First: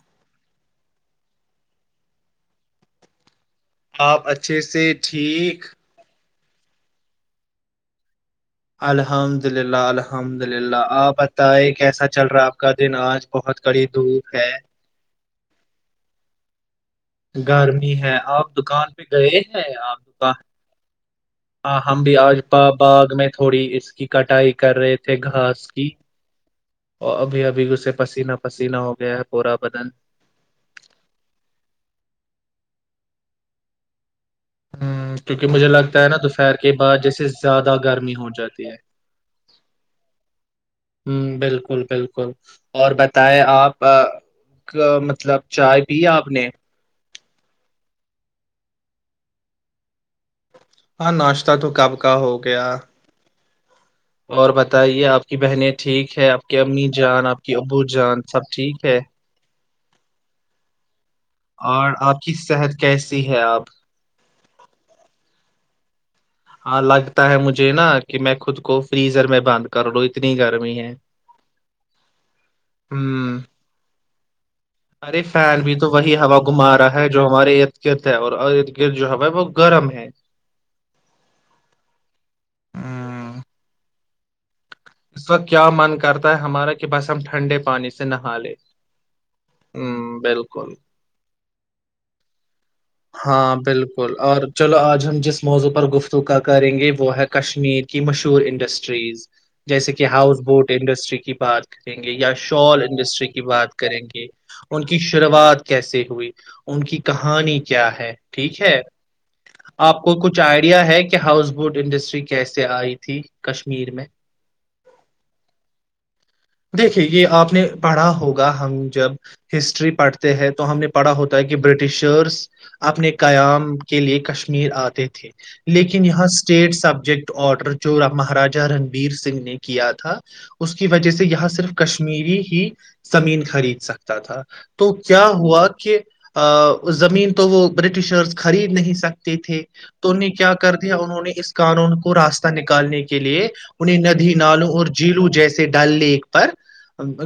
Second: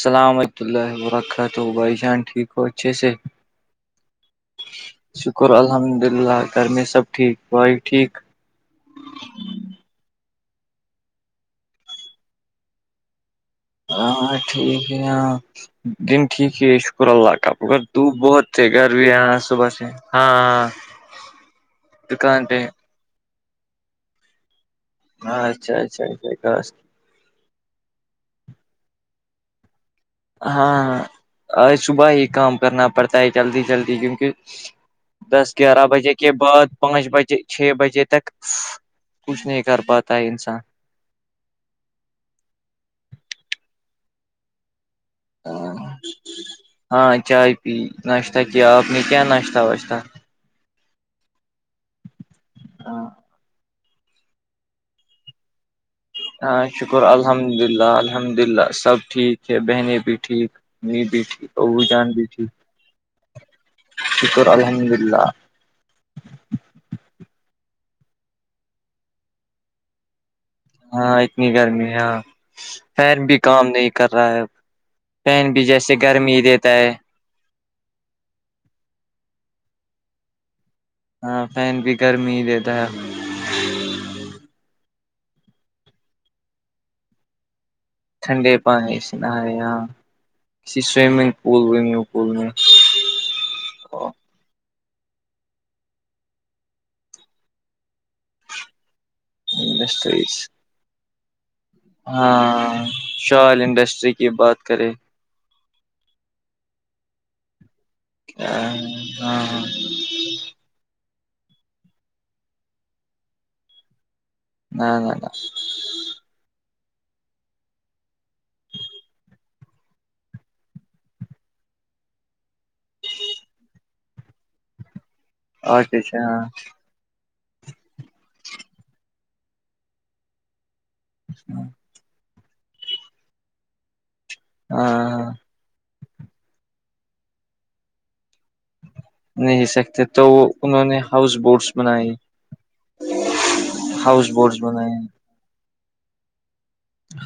السلام حمۃ اللہ و برکاتہ بھائی جان ٹھیک ہو اچھے سے آپ اچھے سے شکر ٹھیک الحمد للہ گھر میں سب ٹھیک بھائی ٹھیک الحمد للہ الحمد للہ آپ بتائیں کیسا چل رہا آپ کا دن آج بہت کڑی ہاں ٹھیک ہے ہاں دن ٹھیک ہے پ اللہ کا گرمی دھوپ ہے بہت آپ تھے گھر دکان پہ بھی یہاں گئے ہیں صبح سے آپ دکان ہاں ہاں ہم بھی دکان آجا پہ باغ میں تھوڑی اس کی کٹائی کر رہے تھ ت ہاں گھاس اچھا کی اچھا اچھا اور ابھی ابھی اسے پسینہ پسینہ ہو گیا ہے پورا بدن ہاں ہاں آج صبح ہی کام کرنا پڑتا ہے جلدی جلدی کیونکہ ہ کیونکہ دس مجھے گیارہ لگتا ہے بجے نا کے دوپہر بعد پانچ جیسے بجے چھ زیادہ بجے گرمی تک ہو جاتی ہے کچھ نہیں کر پاتا ہے انسان ہ بالکل بالکل اور بتائیں آپ مطلب چائے پیا آپ نے ہاں چائے پی ناشتہ کیا آپ نے کیا ناشتہ واشتہ ہاں ناشتہ تو کب کا ہو گیا ہاں اور بتائیے آپ کی بہنیں ٹھیک ہے آپ کی ہاں امی شکر جان آپ الحمد کی ابو للہ جان الحمد سب للہ ٹھیک سب ہے ٹھیک ہے بہنیں بھی ٹھیک م بی تھی ابو اور جان آپ بی کی تھی صحت کیسی ہے آپ شکر الحمد اللہ ہاں لگتا ہے مجھے نا کہ میں خود کو فریزر میں بند کر لو اتنی گرم ہاں اتنی گرمی ہاں پیر بھی ہوں کام نہیں کر رہا ہے اب ارے فین بھی تو وہی ہا گھما رہا ہے جو ہمارے د گرد ہے اور د گرد جو ہم وہ گرم ہے ہاں فین بھی گرمی ہی دیتا ہے ہوں کا کیا من کرتا ہے ہمارا کہ بس ہم ٹھنڈے پانی سے نہا لے ٹھنڈے پانی سنا ہے یہاں ہ بالکل کسی سوئمنگ پول و پول میں ہاں بالکل اور چلو آج ہم جس موضوع پر گفتگا کریں گے وہ ہے کشمیر کی مشہور انڈسٹریز جیسے کہ انڈسٹریز ہاؤس بوٹ انڈسٹری کی بات کریں گے یا ہاں شال انڈسٹری کی شال بات کریں انڈسٹری گے کی بات ان کریں کی ش شروعات کیسے ہوئی ان کی کہانی کیا ہے ٹھیک ہاں ہے ہاں آپ کو کچھ آئے یا ہے کہ ہاؤس بوٹ انڈسٹری کیسے آئی تھی کشمیر میں نہ نہ نہ دیکھیے یہ آپ نے پڑھا ہوگا ہم جب ہسٹری پڑھتے ہیں تو ہم نے پڑھا ہوتا ہے کہ برٹشرس اپنے قیام کے لیے کشمیر آتے تھے اور لیکن کچھ یہاں ہاں اسٹیٹ سبجیکٹ آرڈر جو مہاراجا رنبیر سنگھ نے کیا تھا اس کی وجہ سے یہاں صرف کشمیر کشمیری ہی زمین خرید سکتا تھا تو کیا ہاں ہوا کہ زمین تو وہ برٹشرس خرید نہیں سکتے تھے نہیں سکتے تو ان نے کیا کر دیا انہوں نے ہاؤس اس بوٹس قانون بنائی کو راسر نکالنے کے لیے انہیں ہاؤس ندی بوٹس نالوں اور بنائے جیلو جیسے ڈل لیک پر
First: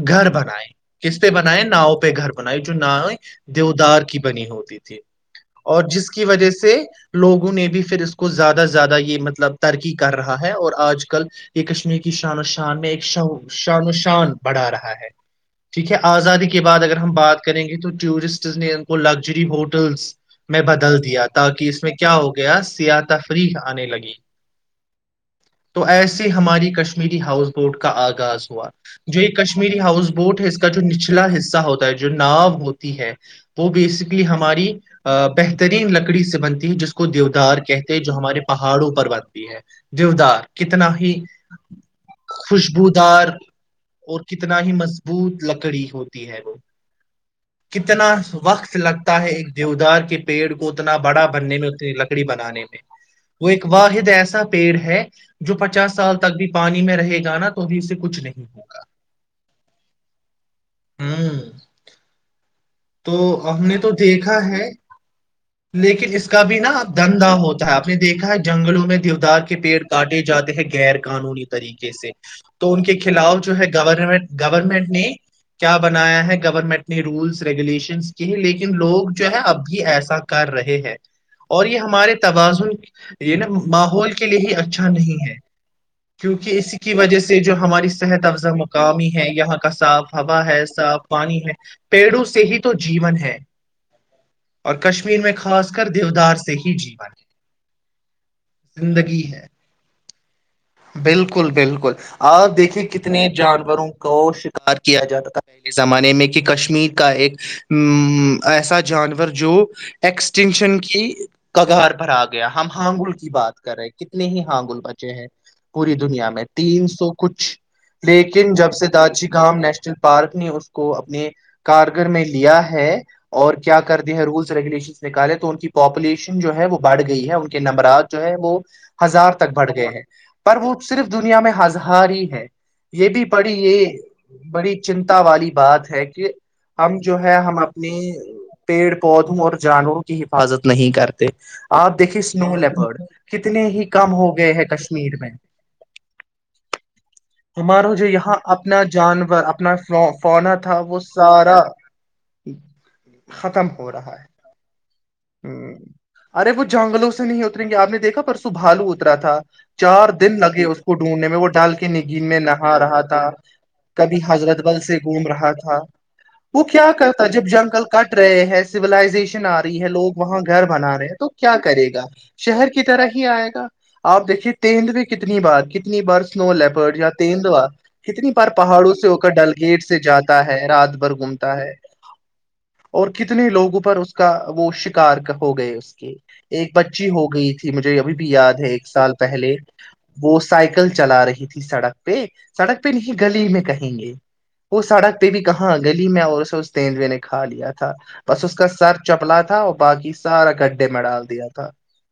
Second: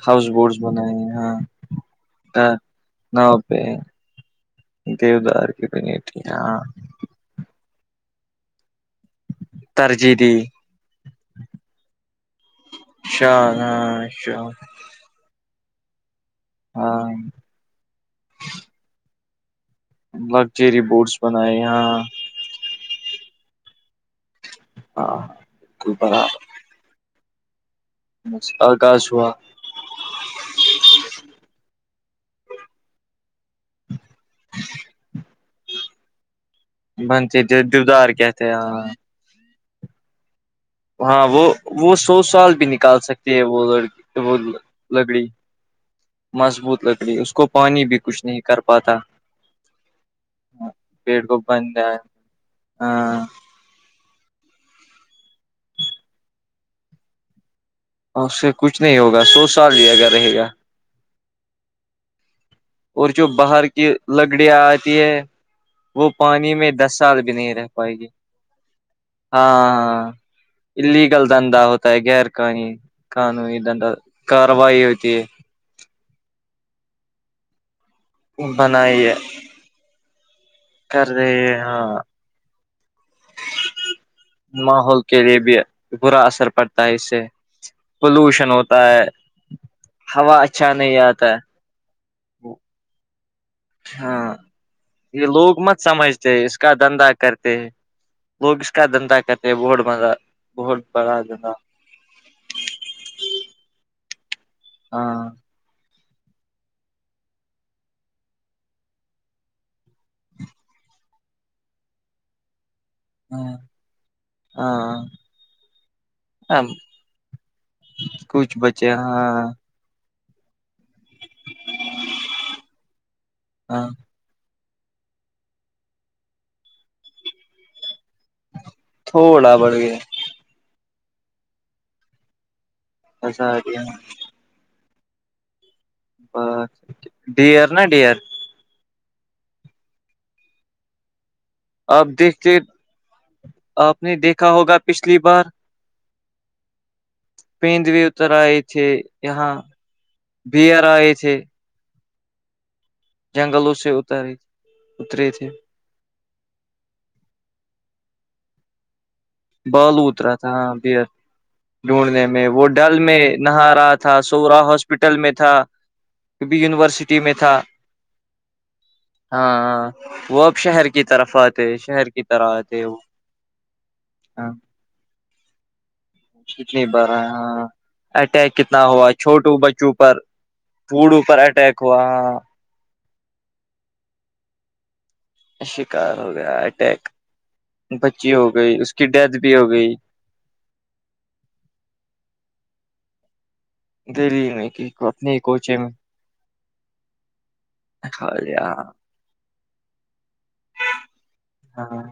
ہاؤس گھر بوٹس بنائے بنائی کسط ہاں بنائے ناؤ پہ گھر بنائے جو ناؤ دیوودار کی بنی ہوتی تھی دیودار کی اور جس بنیٹی کی وجہ ہاں سے لوگوں نے بھی پھر اس کو زیادہ سے زیادہ یہ مطلب ترکی ترجیح کر دی رہا ہے اور آج کل یہ کشمیر کی شان و شان میں ایک ش شان و شان بڑھا رہا ہے ٹھیک ہے آزادی کے بعد اگر ہاں ہم بات کریں گے تو ٹورسٹ نے ان کو لگژری ہوٹ میں لگژری بدل بوٹس دیا بنائے تاکہ اس میں ہاں کیا ہو گیا سیا تفریح آنے لگی ہاں تو بڑا ایسی ہماری کشم میری ہاؤس بوٹ کا آغاز ہوا آغاز جو یہ ہوا کش کشمیری ہاؤس بوٹ ہے اس کا جو نچلا حصہ ہوتا ہے جو نا ہوتی ہے وہ بیسکلی ہم بہترین لکڑی سے بنتی جس کو دیو بنتے دار کہتے دیودار جو ہمارے ہیں ہاں پہاڑوں پر بنتی ہے دیودار کتنا ہی ہاں وہ وہ سو سال بھی نکال خوشبودار سکتی ہے وہ لڑکی اور وہ کتنا ہی لکڑی مضبوط لکڑی ہوتی ہے وہ مضبوط لکڑی اس کو پانی بھی کتنا کچھ نہیں کر وقت پاتا لگتا ہے ایک دیودار کے پیڑ کو اتنا بڑا پیڑ کو بننے میں بن اتنی جائے لکڑی بنانے میں ہاں وہ ایک واحد ایسا پیڑ ہے جو پچاس سال تک بھی پانی میں رہے گا نا تو بھی اس اور اس سے کچھ نہیں ہوگا سو سال لیا گ رہے گا ہوں اور تو جو ہم باہر نے کی تو دیکھا لکڑیاں ہے آتی ہے وہ لیکن اس کا پانی بھی نا میں دس اب سال بھی دندا نہیں رہ ہوتا ہے آپ پائے نے گی دیکھا ہے جنگلوں میں دیودار کے پیڑ ہاں کاٹے جاتے ہیں غیر اللیگل قانونی دھندا ہوتا طریقے ہے سے غیر تو قانی ان کے خلاف جو قانونی ہے دندا گورنمنٹ کاروائی گورنمنٹ نے ہوتی کیا بنایا ہے گورنمنٹ نے رولس ریگولیشن ہی ہے لیکن بنائی لوگ جو ہے اب بھی ایسا کر رہے ہیں کر رہی ہے اور یہ ہاں ہمارے توازن یہ نا ماحول کے لیے ہی اچھا ماحول کے نہیں ہے لیے بھی برا اثر کیونکہ اس پڑتا ہے کی وجہ سے جو ہماری صحت پولوشن افزا ہوتا کاامی ہے یہاں کا صاف ہوا ہے اچھا نہیں صاف آتا پانی ہے پیڑوں سے ہی تو جیون ہے ہاں اور کشمیر یہ میں لوگ خاص مت کر سمجھتے دیودار ہیں سے اس کا ہی دھندا جیون ہے کرتے ہیں لوگ اس کا دندہ زندگی ہے کرتے ہیں بہڈ مندہ بالکل بالکل آپ دیکھیے کتنے جانوروں کو شکار کیا جاتا ہاں تھا پہلے زمانے میں کہ کشمیر کا ایک ا ایسا جانور جو ایکسٹینشن کی کگار بھر آ گیا ہم ہانگل کی ہاں بات کر رہے کتنے ہی ہاںگل ہاں بچے ہیں پوری دنیا میں ہاں تین سو کچھ لیکن کچھ جب سے بچے داجی ہاں گام نیشنل پارک نے اس کو اپنے کارگر میں لیا ہے اور کیا ہاں کرتے ہیں رولس ریگولیشنس نکالے تو ان کی پاپولیشن جو ہے وہ بڑ گئی ہے ان کے نمبرات ہے وہ ہزار تک تھوڑا بڑ بڑھ گئے گیا ہیں پر وہ صرف دنیا میں ہزار ہی ہے یہ بھی ایسا بڑی یہ بڑی چنتا والی بات ہے کہ ہم جو ہے ہم ڈیئر نا اپنی ڈیئر پیڑ پودوں اور جانوروں کی حفاظت نہیں کرتے آپ دیکھیے اسنو لیپرڈ کتنے ہی آپ کم نے ہو دیکھا گئے ہیں ہوگا کشمیر پچھلی میں پینڈو ہمارا جو اتر یہاں آئے تھ اپنا جانور یہاں اپنا فونا تھا بئر وہ آئے تھ سارا ختم جنگلوں سے ہو رہا اتاریے اترے تھے ہے ہ ارے وہ جنگلوں سے نہیں اتریں گے آپ نے دیکھا پرسو بھالو اترا تھا بالو چار اترا دن تھا لگے ہاں اس کو بیئر ڈھونڈنے میں وہ ڈال کے نہیں ڈھونڈنے میں وہ نہا ڈل رہا میں تھا نہا رہا کبھی تھا سورا حضرت بل سے ہاسپٹل گھوم میں رہا تھا وہ کبھی کیا یونیورسٹی کرتا میں جب تھا جنگل کٹ رہے ہیں سولائزیشن ہاں آ رہی ہے ہاں لوگ وہاں وہ اب گھر شہر بنا کی رہے ہیں تو طرف کیا آتے کرے گا شہر کی طرح شہر کی آتے وہ طرح ہی آئے گا آپ ہاں دیکھیے تیند میں کتنی بار کتنی بار سنو لیپر کتنی اٹیک کتنا ہوا سے ہو کر چھوٹو ڈل گیٹ بچوں سے پر جاتا ہے رات بھر بوڑوں پر گھومتا ہے اٹیک کو [unintelligible] اور کتنے لوگوں پر اس کا وہ شکار کا ہو گئے اس کی شکار ہو گیا ایک بچی اٹیک ہو گئی تھی مجھے ابھی بھی بچی ہو یاد ہے گئی ایک اس کی سال ڈیتھ پہلے بھی ہو گئی وہ سائیکل چلا رہی تھی سڑک پہ سڑک پہ نہیں گلی میں کہیں گے دہلی میں وہ کہ سڑک پہ اپنے بھی کہاں کوچے گلی میں اور اسے اس تیندوے نے کھا لیا تھا کھا بس اس لیا کا سر چپلا تھا اور باقی سارا گڈھے میں ڈال دیا تھا ہاں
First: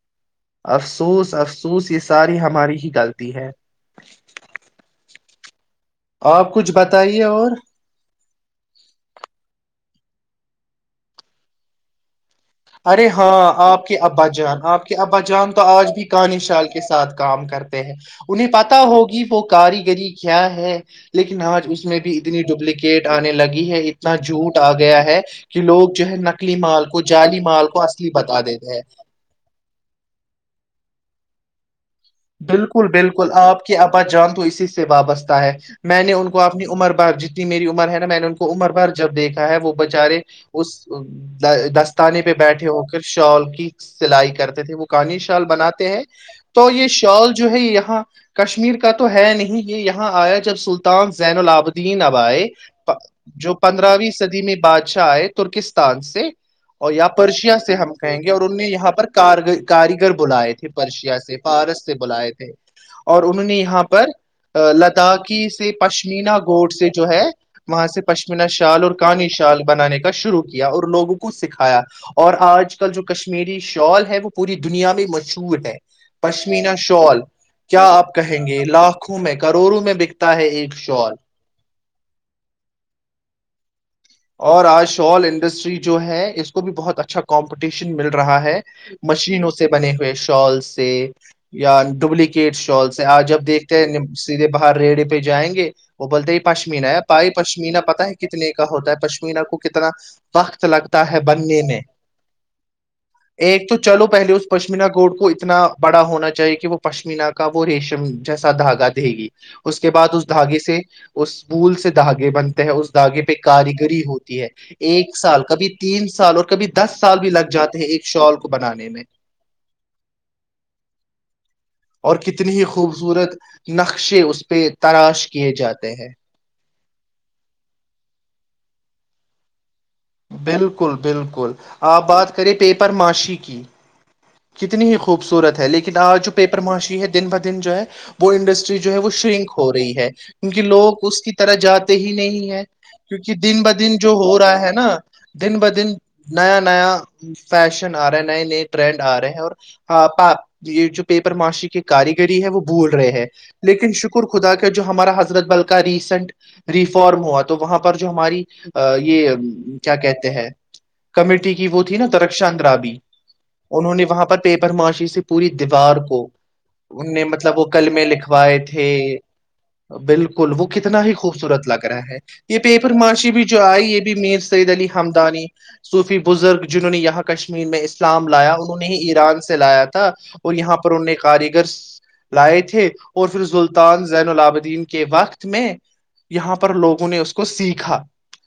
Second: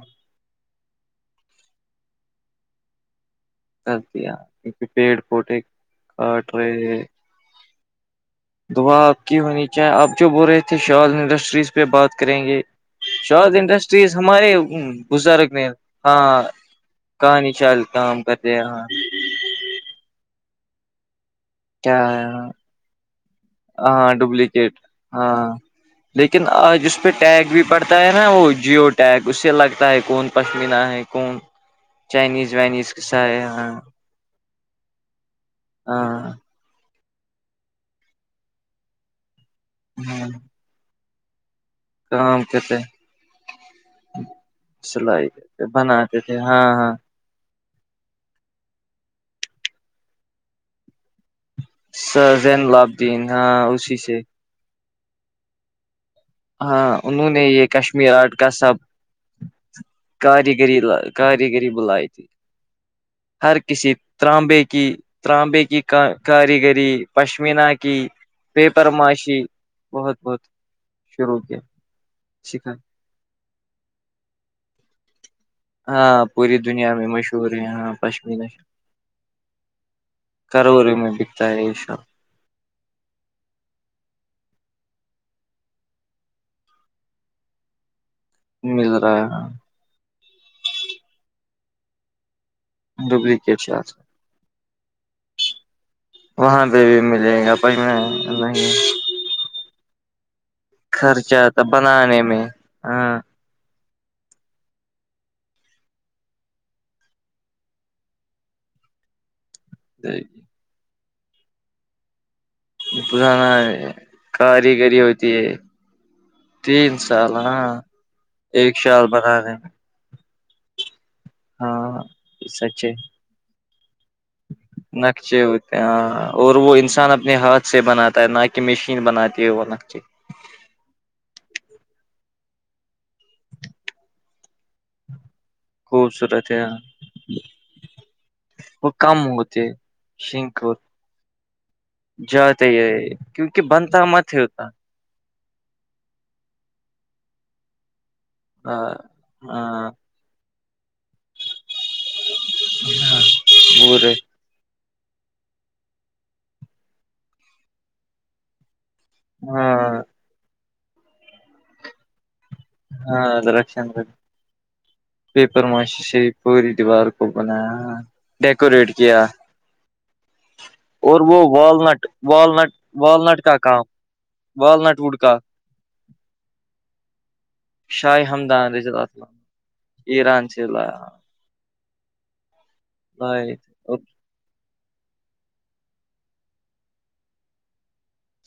افسوس افسوس یہ ساری ہماری ہی غلطی ہے کر دیا کیونکہ پیڑ پودھے کاٹ آپ کچھ رہے ہیں بتائیے اور دعا آپ کی ہونی چاہیں آپ جو بول رہے تھے شال انڈسٹریز پہ بات کریں گے ارے ہاں شاد آپ کے انڈسٹریز ابا ہمارے جان آپ کے ابا جان بزرگ تو نے آج بھی کان ہاں شال کے ساتھ کام کہانی کرتے چال ہیں کام انہیں کرتے پتا ہاں ہوگی وہ کاریگری کیا ہے لیکن آج اس میں کیا بھی اتنی ڈوپلیکیٹ گیٹ آنے لگی ہے ہاں اتنا جھوٹ آ ڈپلیکیٹ گیا ہے ہاں کہ لوگ جو ہے لیکن نکلی آج مال اس کو پہ جالی ٹیگ بھی پڑتا ہے نا وہ جیو ٹیک اس سے لگتا ہے کون پشمینہ ہے کون چائنیز بالکل وائنیز کسا بالکل ہے آپ ہاں کی ابا جان تو اسی سے وابستہ ہے میں نے ان ہاں کو آپ اپنی عمر بھر جتنی میری عمر ہے نا میں نے ان کو عمر بھر جب دیکھا ہے وہ بےچارے ہ اس دس [unintelligible] تانے پہ کام بیٹھے کرتے ہو کر شال کی سلائی کرتے تھے وہ کانی سلائی شال کرتے بناتے ہیں تھے ہاں تو یہ ہاں شال جو ہے یہاں کشمیر کا تو ہے نہیں یہ یہاں آیا جب سلطان زین الآب دین ابائے زین لابدین جو ہاں اسی پندرہویں سے صدی میں بادشاہ آئے ترکستان سے اور ہاں یاں انہوں نے پرشیا یہ سے ہم کشمیر کہیں گے آرٹ اور کا ان نے سب یہاں پر کاریگر بلائے تھے کاریگری پرشیا سے کاریگری پارس سے بلائی تھی بلاائے تھے اور انہوں نے ہر یہاں کسی پر تانبے کی لداخی تانبے سے کی پشمینا گوٹ سے کاریگری جو ہے پشمینہ وہاں سے کی پش شال پیپر اور کانی معاشی شال بنانے کا بہت بہت شروع کیا اور لوگوں کو شروع کیا سکھایا اور سیکھا آج کل جو کشمیری شال ہے وہ پوری دنیا میں مشہور ہے ہاں پوری پشمینہ دنیا میں شال مشہور ہے کیا یہاں آپ پش کہیں گے لاکھوں میں کروڑوں میں بکتا ہے ایک کرول میں شال بھی اشا [inaudible] اور آج شال انڈسٹری جو ہے اس کو بھی بہت اچھا کمپٹیشن مل رہا ہے مل رہا ہے ہاں مشینوں سے سے بنے ہوئے شال سے یا ڈوبلیک کیٹ شال سے آج جب ڈپلیکیٹ دیکھتے شال ہیں سیدھے باہر ریڑے پہ جائیں گے وہ بولتے ہے یہ وہاں پہ پشمین ہے بھی پائی ملے گا پ پشمینا پتا ہے کتنے کا نہیں ہوتا ہے پشمین کو کتنا وقت لگتا ہے خرچہ بننے تھا میں بنانے میں ہاں ایک تو چلو پہلے اس پشمینہ گوڈ کو اتنا بڑا ہونا چاہیے کہ وہ پشمین کا وہ ریشم جیسا دھاگا دے گی اس کے بعد اس دھاگے سے اس بول سے دھاگے بنتے ہیں اس دھاگے پہ پرانا کاری گری ہوتی ہے کاریگری ایک ہوتی سال ہے کبھی تین سال اور کبھی دس تین سال بھی لگ جاتے ہاں ہیں ایک شال کو ایک بنانے میں شال بنانے میں ہاں اور کتنی ہی سچے خوبصورت نقشے اس پہ تراش نقشے کیے ہوتے جاتے ہیں ہاں اور وہ انسان اپنے ہاتھ سے بناتا ہے نہ کہ مشین بناتی ہے وہ لگتی بالکل بالکل آپ بات کریں پیپر معاشی کی کتنی ہی خوبصورت ہے لیکن آج جو پیپر ماشی ہے دن ب دن جو ہے وہ انڈسٹری جو ہے وہ کم شرنک ہوتے ہو رہی ہے شنک کیونکہ ہو لوگ اس کی طرح جاتے ہی نہیں ہے جاتے یہ کیونکہ دن ب دن بنتا جو مت ہو رہا ہوتا ہے ہے نا دن ب دن نیا نیا فیشن آ رہا نئے نئے ہاں ٹرینڈ آ رہے ہیں ہاں اور پ یہ جو پیپر معاشی کی کاریگری ہے وہ بول رہے ہیں لیکن بورے شکر خدا کا جو ہمارا حضرت بل کا ریسینٹ ریفارم ہوا تو وہاں پر جو ہماری یہ ہاں کیا کہتے ہیں کمیٹی کی وہ تھی نا ترکشانند راابی ہاںر انہوں نے وہاں پر پیپر معاشی سے پوری دیوار ماشی کو سے پوری دیوار ان نے کو مطلب وہ بنایا قلمے لکھوائے تھے ڈیکوریٹ کیا بالکل وہ کتنا ہی اور وہ خوبصورت لگ رہا والنٹ ہے یہ والنٹ پیپر ماشی والنٹ بھی کا جو کام آئی یہ بھی میر سعید علی والنٹ ووڈ کا ہممدانی صوفی بزرگ جنہوں نے یہاں کشمیر میں شاہ اسلام لایا ہممدان انہوں نے رض ہی ایران سے لایا تھا ایران اور سے یہاں پر ان لایا نے کاریگر لائے تھے اور پھر لائے اور سلطان زین اللاعبدین کے وقت میں یہاں پر لوگوں نے اس کو سیکھا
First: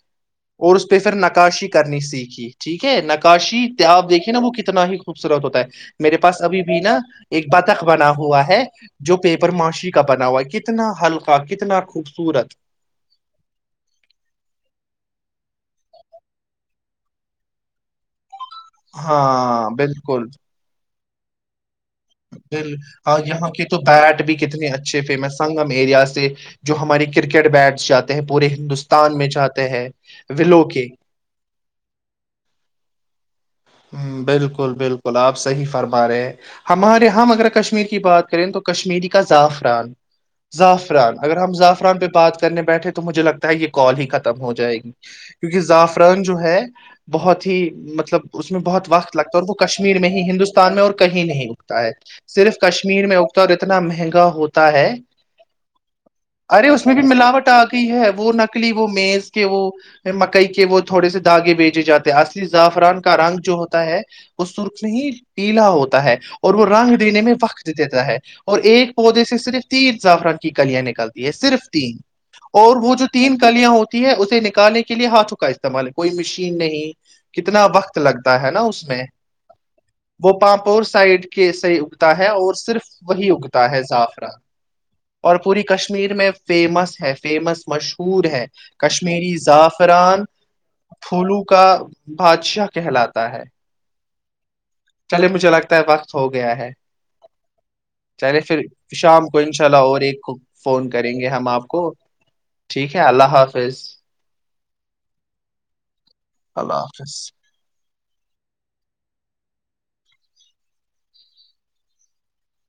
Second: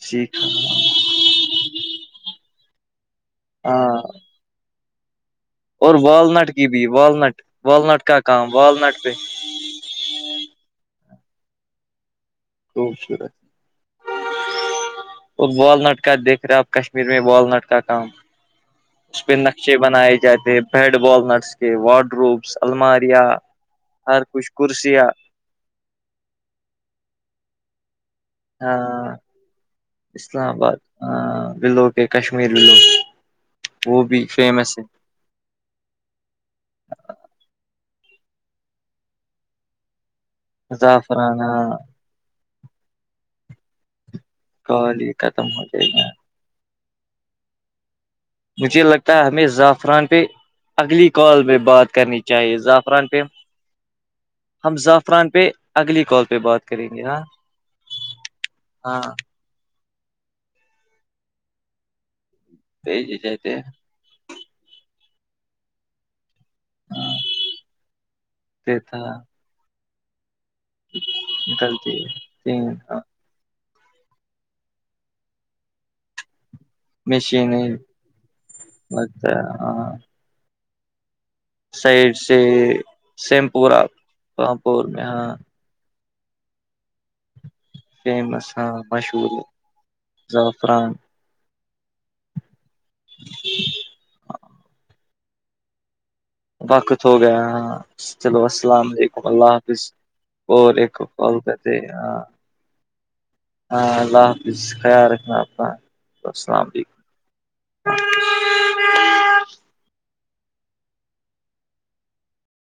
سیکھ اور اس پہ پھر نکاشی کرنی سیکھی ٹھیک ہے نکاشی ت ہاں آپ دیکھیے نا وہ کتنا ہی خوبصورت ہوتا اور ہے میرے پاس والنٹ ابھی کی بھی نا والنٹ ایک بطخ والنٹ بنا کا ہوا کام ہے والنٹ پہ جو پی ماشی کا بنا ہوا کتنا ہلکا کتنا خوبصورت خوبصورت اور والنٹ کا دیکھ رہے آپ کشمیر میں والنٹ کا کام اس پہ ہاں نقشے بنائے بالکل جاتے ہیں بیڈ بال نٹس کے وارڈ روبس اور الماریاں یہاں کے تو ہر بیٹ بھی کچھ کتنے اچھے کرسیاں فیمس سنگم ایریا سے جو ہماری کرکٹ بیٹس جاتے ہیں پورے ہاں ہندوستان میں جاتے ہیں اسلام ولو آباد کے لو کے کشمیر لو وہ بھی فیمس ہے گلاب سحیح فرما رہے ہمارے ہم اگر کشمیر کی بات کریں تو کشمییرری کا زعفران زعفران اگر ہم زعفران پہ بات کرنے بیٹھے تو مجھے لگتا ہے یہ کال ہی ختم ہو جائے گی کال یہ ختم کیونکہ ہو جائے گا زعفران جو ہے بہت ہی مطلب اس میں مجھے بہت وقت لگتا ہے ہمیں اور وہ کشمیر زعفران میں پہ ہی ہندوستان میں اور اگلی کہیں کال نہیں پہ اگتا بات ہے کرنی چاہیے صرف کشمیر زعفران میں پہ ا اور اتنا مہنگا ہوتا ہم ہے زعفران پہ اگلی کال پہ بات ارے اس کریں میں بھی گے ہاں ملاوٹ آ گئی ہے وہ نہ وہ ہاں میز کے وہ مکئی کے وہ تھوڑے سے داغے بیجے جاتے ہیں اصلی زعفران کا بھیجے رنگ جاتے جو ہوتا ہے وہ سرخ میں ہی پیلا ہوتا ہے اور وہ رنگ ہاں دینے میں وقت دیتا ہے اور ایک تھا پودے سے صرف تین زا عفران کلیاں نکلتی ہے صرف نکلتی تین اور وہ ہے جو تین کلیاں ہوتی ہے اسے نکالنے کے لیے ہاتھوں کا استعمال کوئی مشین نہیں کتنا مشین وقت لگتا ہے نا اس میں لگتا ہے ہاں وہ پاپور سائڈ کے سے سائڈ اگتا ہے سے اور صرف وہی سیم اگتا ہے پورہ زعفرہ پامپور میں ہاں اور پوری کشمیر میں فیمس ہے فیمس مشہور ہے فیمس ہاں کشمیری مشہور زعفران زعفران پھولو کا بادشاہ کہلاتا ہے چلے مجھے لگتا ہے بق ہو گیا ہے وقت ہو گیا ہاں چلے چلو پھر السلام علیکم شام کو ان شاء اللہ حافظ اور ایک کو اور فون ایک کریں گے کال ہم آپ کرتے کو ہاں ٹھیک ہے اللہ حافظ اس خیال رکھنا اپنا السلام علیکم اللہ حافظ